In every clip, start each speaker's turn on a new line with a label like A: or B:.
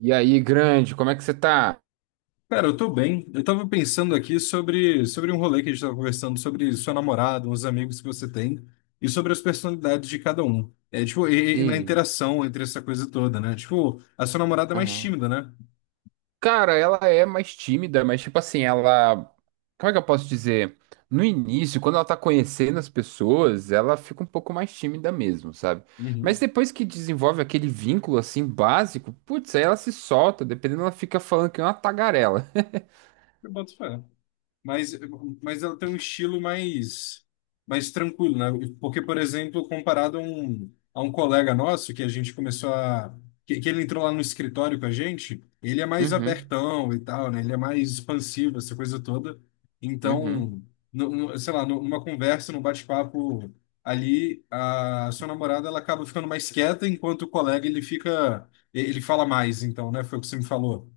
A: E aí, grande, como é que você tá?
B: Cara, eu tô bem. Eu tava pensando aqui sobre um rolê que a gente tava conversando, sobre sua namorada, uns amigos que você tem, e sobre as personalidades de cada um. E na
A: E-
B: interação entre essa coisa toda, né? Tipo, a sua namorada é mais
A: Aham.
B: tímida, né?
A: Cara, ela é mais tímida, mas tipo assim, ela. Como é que eu posso dizer? No início, quando ela tá conhecendo as pessoas, ela fica um pouco mais tímida mesmo, sabe? Mas
B: Uhum.
A: depois que desenvolve aquele vínculo assim básico, putz, aí ela se solta, dependendo, ela fica falando que é uma tagarela.
B: Eu boto fé. mas, mas ela tem um estilo mais, mais tranquilo, né? Porque, por exemplo, comparado a um colega nosso que a gente começou a. Que ele entrou lá no escritório com a gente, ele é mais
A: Uhum,
B: abertão e tal, né? Ele é mais expansivo, essa coisa toda.
A: uhum.
B: Então, numa conversa, num bate-papo ali, a sua namorada ela acaba ficando mais quieta, enquanto o colega ele fica. Ele fala mais, então, né? Foi o que você me falou.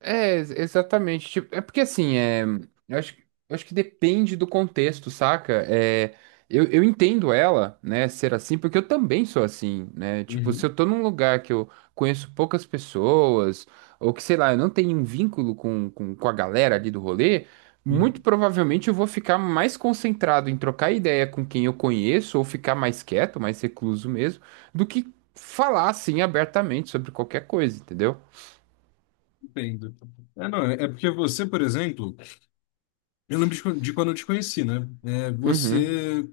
A: Exatamente. Tipo, é porque assim, é, eu acho, que- eu acho que depende do contexto, saca? É, eu entendo ela, né, ser assim, porque eu também sou assim, né? Tipo, se eu tô num lugar que eu conheço poucas pessoas, ou que, sei lá, eu não tenho um vínculo com, com a galera ali do rolê, muito
B: Uhum.
A: provavelmente eu vou ficar mais concentrado em trocar ideia com quem eu conheço, ou ficar mais quieto, mais recluso mesmo, do que falar assim abertamente sobre qualquer coisa, entendeu?
B: Entendo. É, não, é porque você, por exemplo, eu lembro de quando eu te conheci, né? É,
A: Uhum.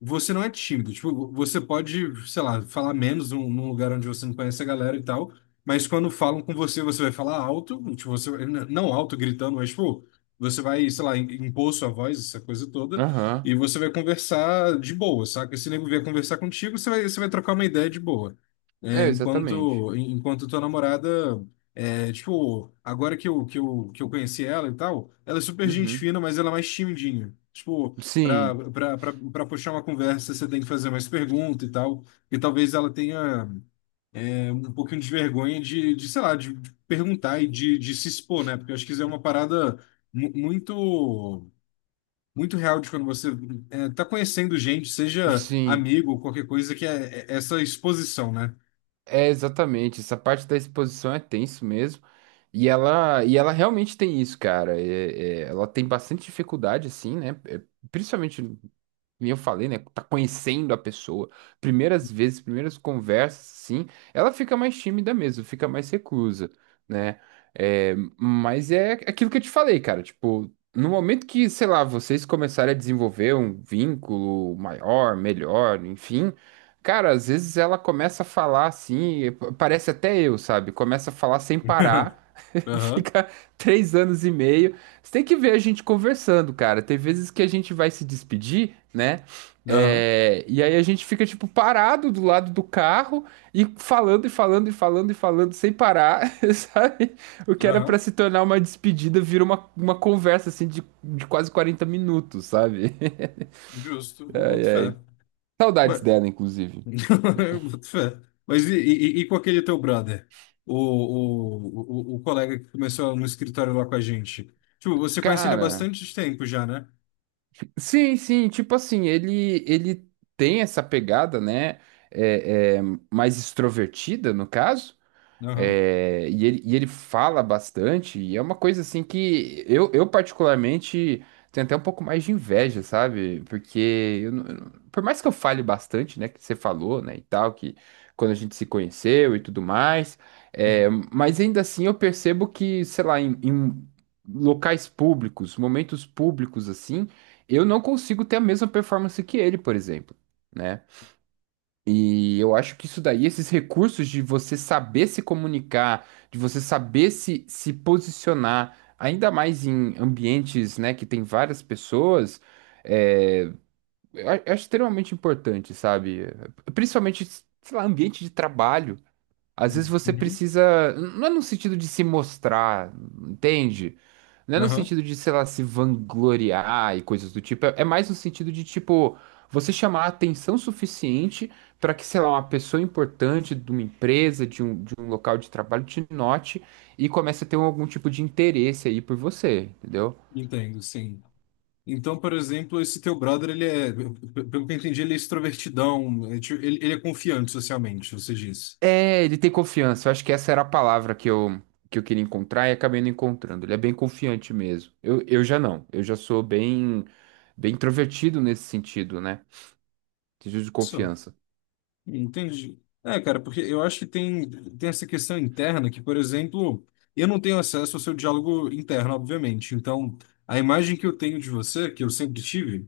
B: você não é tímido. Tipo, você pode, sei lá, falar menos num lugar onde você não conhece a galera e tal, mas quando falam com você, você vai falar alto, tipo, você, n- não alto gritando, mas, tipo, você vai, sei lá, impor sua voz, essa coisa toda, e
A: Aham.
B: você vai conversar de boa, saca? Se o nego vier conversar contigo, você vai trocar uma ideia de boa. É,
A: É, exatamente.
B: enquanto tua namorada. É, tipo, agora que eu conheci ela e tal, ela é super gente
A: Uhum.
B: fina, mas ela é mais timidinha. Tipo,
A: Sim,
B: pra puxar uma conversa, você tem que fazer mais pergunta e tal. E talvez ela tenha um pouquinho de vergonha sei lá, de perguntar e de se expor, né? Porque eu acho que isso é uma parada muito, muito real de quando você tá conhecendo gente, seja
A: sim.
B: amigo ou qualquer coisa, que é essa exposição, né?
A: É exatamente. Essa parte da exposição é tenso mesmo. E ela realmente tem isso, cara. É, ela tem bastante dificuldade, assim, né? É, principalmente. E eu falei, né? Tá conhecendo a pessoa. Primeiras vezes, primeiras conversas, sim. Ela fica mais tímida mesmo, fica mais reclusa, né? É, mas é aquilo que eu te falei, cara. Tipo, no momento que, sei lá, vocês começarem a desenvolver um vínculo maior, melhor, enfim. Cara, às vezes ela começa a falar assim, e parece até eu, sabe? Começa a falar sem parar.
B: Aham,
A: Fica 3 anos e meio. Você tem que ver a gente conversando, cara. Tem vezes que a gente vai se despedir, né?
B: aham,
A: É, e aí a gente fica, tipo, parado do lado do carro e falando e falando e falando e falando sem parar, sabe? O que era pra
B: aham,
A: se tornar uma despedida vira uma conversa, assim, de quase 40 minutos, sabe?
B: justo, eu
A: Ai,
B: boto
A: ai.
B: fé.
A: Saudades dela, inclusive.
B: Eu boto fé. Mas e com aquele teu brother? O colega que começou no escritório lá com a gente. Tipo, você conhece ele há
A: Cara.
B: bastante tempo já, né?
A: Sim, sim, tipo assim, ele tem essa pegada, né? É, mais extrovertida, no caso.
B: Aham.
A: É, e ele fala bastante, e é uma coisa assim que eu particularmente tenho até um pouco mais de inveja, sabe? Porque eu não- por mais que eu fale bastante, né, que você falou, né, e tal, que quando a gente se conheceu e tudo mais,
B: Uhum.
A: é, mas ainda assim eu percebo que, sei lá, em locais públicos, momentos públicos assim, eu não consigo ter a mesma performance que ele, por exemplo. Né? E eu acho que isso daí, esses recursos de você saber se comunicar, de você saber se posicionar, ainda mais em ambientes, né, que tem várias pessoas, é, eu acho extremamente importante, sabe? Principalmente, sei lá, ambiente de trabalho. Às vezes você
B: Uhum.
A: precisa, não é no sentido de se mostrar, entende? Não é no
B: Aham.
A: sentido de, sei lá, se vangloriar e coisas do tipo. É, é mais no sentido de, tipo, você chamar a atenção suficiente para que, sei lá, uma pessoa importante de uma empresa, de um local de trabalho te note e comece a ter algum tipo de interesse aí por você, entendeu?
B: Entendo, sim. Então, por exemplo, esse teu brother, ele é, p- pelo que eu entendi, ele é extrovertidão, é tipo- ele é confiante socialmente, você disse.
A: É, ele tem confiança. Eu acho que essa era a palavra que eu queria encontrar e acabei não encontrando. Ele é bem confiante mesmo. Eu já não. Eu já sou bem, bem introvertido nesse sentido, né? Sentido de
B: Só.
A: confiança.
B: Entendi. É, cara, porque eu acho que tem, tem essa questão interna que, por exemplo, eu não tenho acesso ao seu diálogo interno, obviamente. Então, a imagem que eu tenho de você, que eu sempre tive,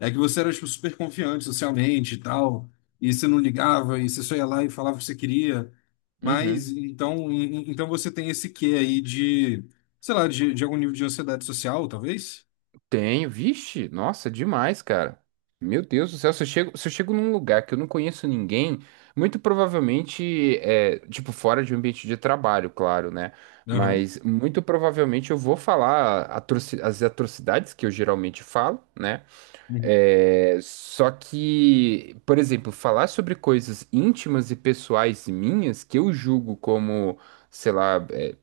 B: é que você era, tipo, super confiante socialmente e tal, e você não ligava, e você só ia lá e falava o que você queria. Mas,
A: Uhum.
B: então, então você tem esse quê aí de, sei lá, de algum nível de ansiedade social, talvez?
A: Tenho, vixe, nossa, demais, cara. Meu Deus do céu, se eu chego num lugar que eu não conheço ninguém, muito provavelmente, é, tipo, fora de um ambiente de trabalho, claro, né?
B: Aham.
A: Mas muito provavelmente eu vou falar as atrocidades que eu geralmente falo, né?
B: Uhum.
A: É, só que, por exemplo, falar sobre coisas íntimas e pessoais minhas, que eu julgo como, sei lá, é,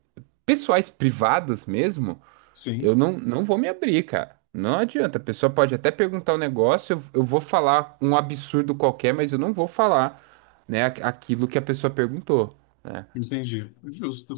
A: pessoais privadas mesmo, eu
B: Sim.
A: não vou me abrir, cara. Não adianta. A pessoa pode até perguntar um negócio, eu vou falar um absurdo qualquer, mas eu não vou falar, né, aquilo que a pessoa perguntou, né?
B: Entendi. Justo.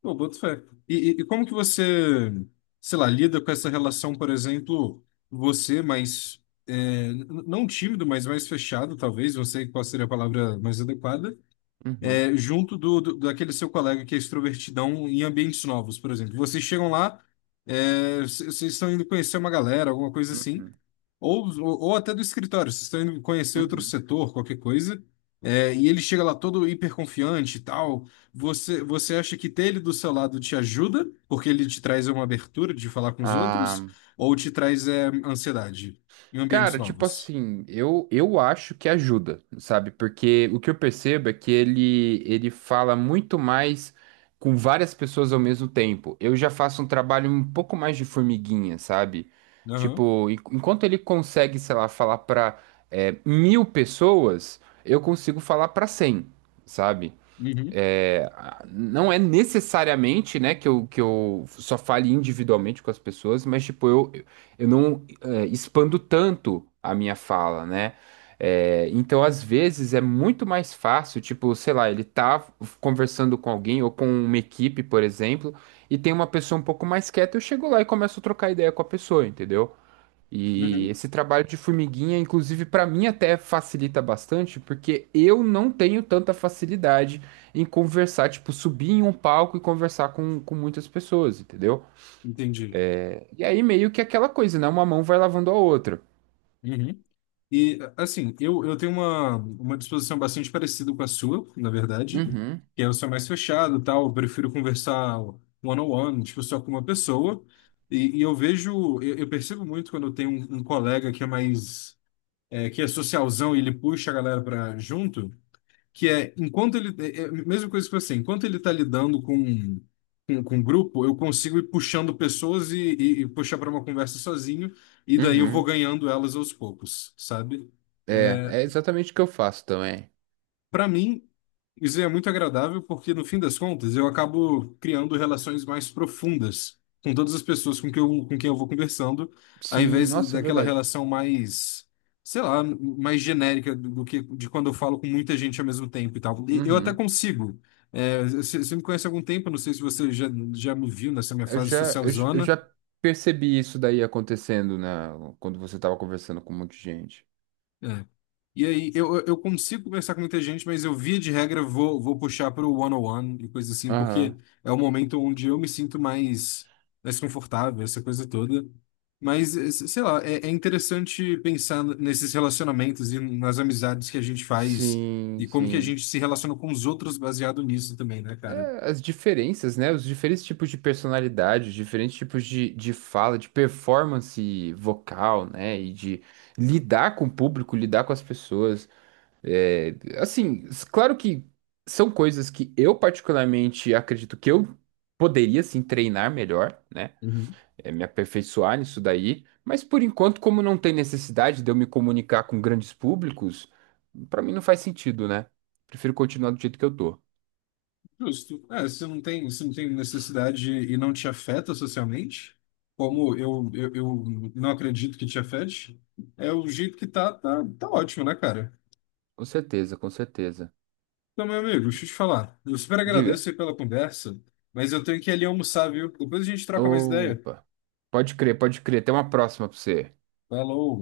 B: Pô, boto fé. E, e como que você, sei lá, lida com essa relação, por exemplo, você mais, é, n- não tímido, mas mais fechado, talvez, não sei qual seria a palavra mais adequada,
A: Uhum,
B: é, junto daquele seu colega que é extrovertidão em ambientes novos, por exemplo. Vocês chegam lá, é, c- vocês estão indo conhecer uma galera, alguma coisa assim,
A: uhum,
B: ou, ou até do escritório, vocês estão indo conhecer outro
A: uhum.
B: setor, qualquer coisa, é, e ele chega lá todo hiperconfiante e tal. Você acha que ter ele do seu lado te ajuda, porque ele te traz uma abertura de falar com os
A: Ah,
B: outros, ou te traz ansiedade em ambientes
A: cara, tipo
B: novos?
A: assim, eu acho que ajuda, sabe? Porque o que eu percebo é que ele fala muito mais com várias pessoas ao mesmo tempo. Eu já faço um trabalho um pouco mais de formiguinha, sabe?
B: Aham.
A: Tipo, enquanto ele consegue, sei lá, falar pra é, 1.000 pessoas, eu consigo falar pra 100, sabe?
B: Uhum.
A: É, não é necessariamente, né, que eu só fale individualmente com as pessoas, mas, tipo, eu não é, expando tanto a minha fala, né? É, então, às vezes, é muito mais fácil, tipo, sei lá, ele tá conversando com alguém ou com uma equipe, por exemplo, e tem uma pessoa um pouco mais quieta, eu chego lá e começo a trocar ideia com a pessoa, entendeu? E
B: Uhum.
A: esse trabalho de formiguinha, inclusive, para mim até facilita bastante, porque eu não tenho tanta facilidade em conversar, tipo, subir em um palco e conversar com muitas pessoas, entendeu?
B: Entendi.
A: E aí meio que aquela coisa, né? Uma mão vai lavando a outra.
B: Uhum. E, assim, eu tenho uma disposição bastante parecida com a sua, na verdade,
A: Uhum,
B: que é eu sou mais fechado, tal, eu prefiro conversar one-on-one, tipo, só com uma pessoa, e eu vejo, eu percebo muito quando eu tenho um, um colega que é mais, é, que é socialzão e ele puxa a galera para junto, que é enquanto ele é a mesma coisa que você, enquanto ele está lidando com com grupo, eu consigo ir puxando pessoas e puxar para uma conversa sozinho e daí eu vou
A: uhum.
B: ganhando elas aos poucos, sabe?
A: É,
B: É,
A: é exatamente o que eu faço também.
B: para mim, isso é muito agradável porque, no fim das contas, eu acabo criando relações mais profundas com todas as pessoas com com quem eu vou conversando, ao
A: Sim,
B: invés
A: nossa, é
B: daquela
A: verdade.
B: relação mais, sei lá, mais genérica do que de quando eu falo com muita gente ao mesmo tempo e tal. E eu até
A: Uhum.
B: consigo. É, você me conhece há algum tempo, não sei se você já, já me viu nessa minha fase social
A: Eu
B: zona.
A: já percebi isso daí acontecendo, né? Quando você tava conversando com um monte de gente.
B: É, e aí, eu consigo conversar com muita gente, mas eu, via de regra, vou puxar para o one-on-one e coisa assim, porque
A: Aham.
B: é o momento onde eu me sinto mais, mais confortável, essa coisa toda. Mas, eh, se- sei lá, é, é interessante pensar nesses relacionamentos e nas amizades que a gente faz
A: Sim,
B: e como que a
A: sim.
B: gente se relaciona com os outros baseado nisso também, né, cara?
A: É, as diferenças, né? Os diferentes tipos de personalidade, os diferentes tipos de fala, de performance vocal, né? E de lidar com o público, lidar com as pessoas. É, assim, claro que são coisas que eu particularmente acredito que eu poderia, sim, treinar melhor, né? É, me aperfeiçoar nisso daí. Mas por enquanto, como não tem necessidade de eu me comunicar com grandes públicos, pra mim não faz sentido, né? Prefiro continuar do jeito que eu tô.
B: Justo. É, se não tem, se não tem necessidade e não te afeta socialmente, como eu não acredito que te afete, é o jeito que tá, tá ótimo, né, cara?
A: Com certeza, com certeza.
B: Então, meu amigo, deixa eu te falar. Eu super
A: Diga.
B: agradeço aí pela conversa, mas eu tenho que ir ali almoçar, viu? Depois a gente troca mais ideia.
A: Opa. Pode crer, pode crer. Tem uma próxima pra você.
B: Falou!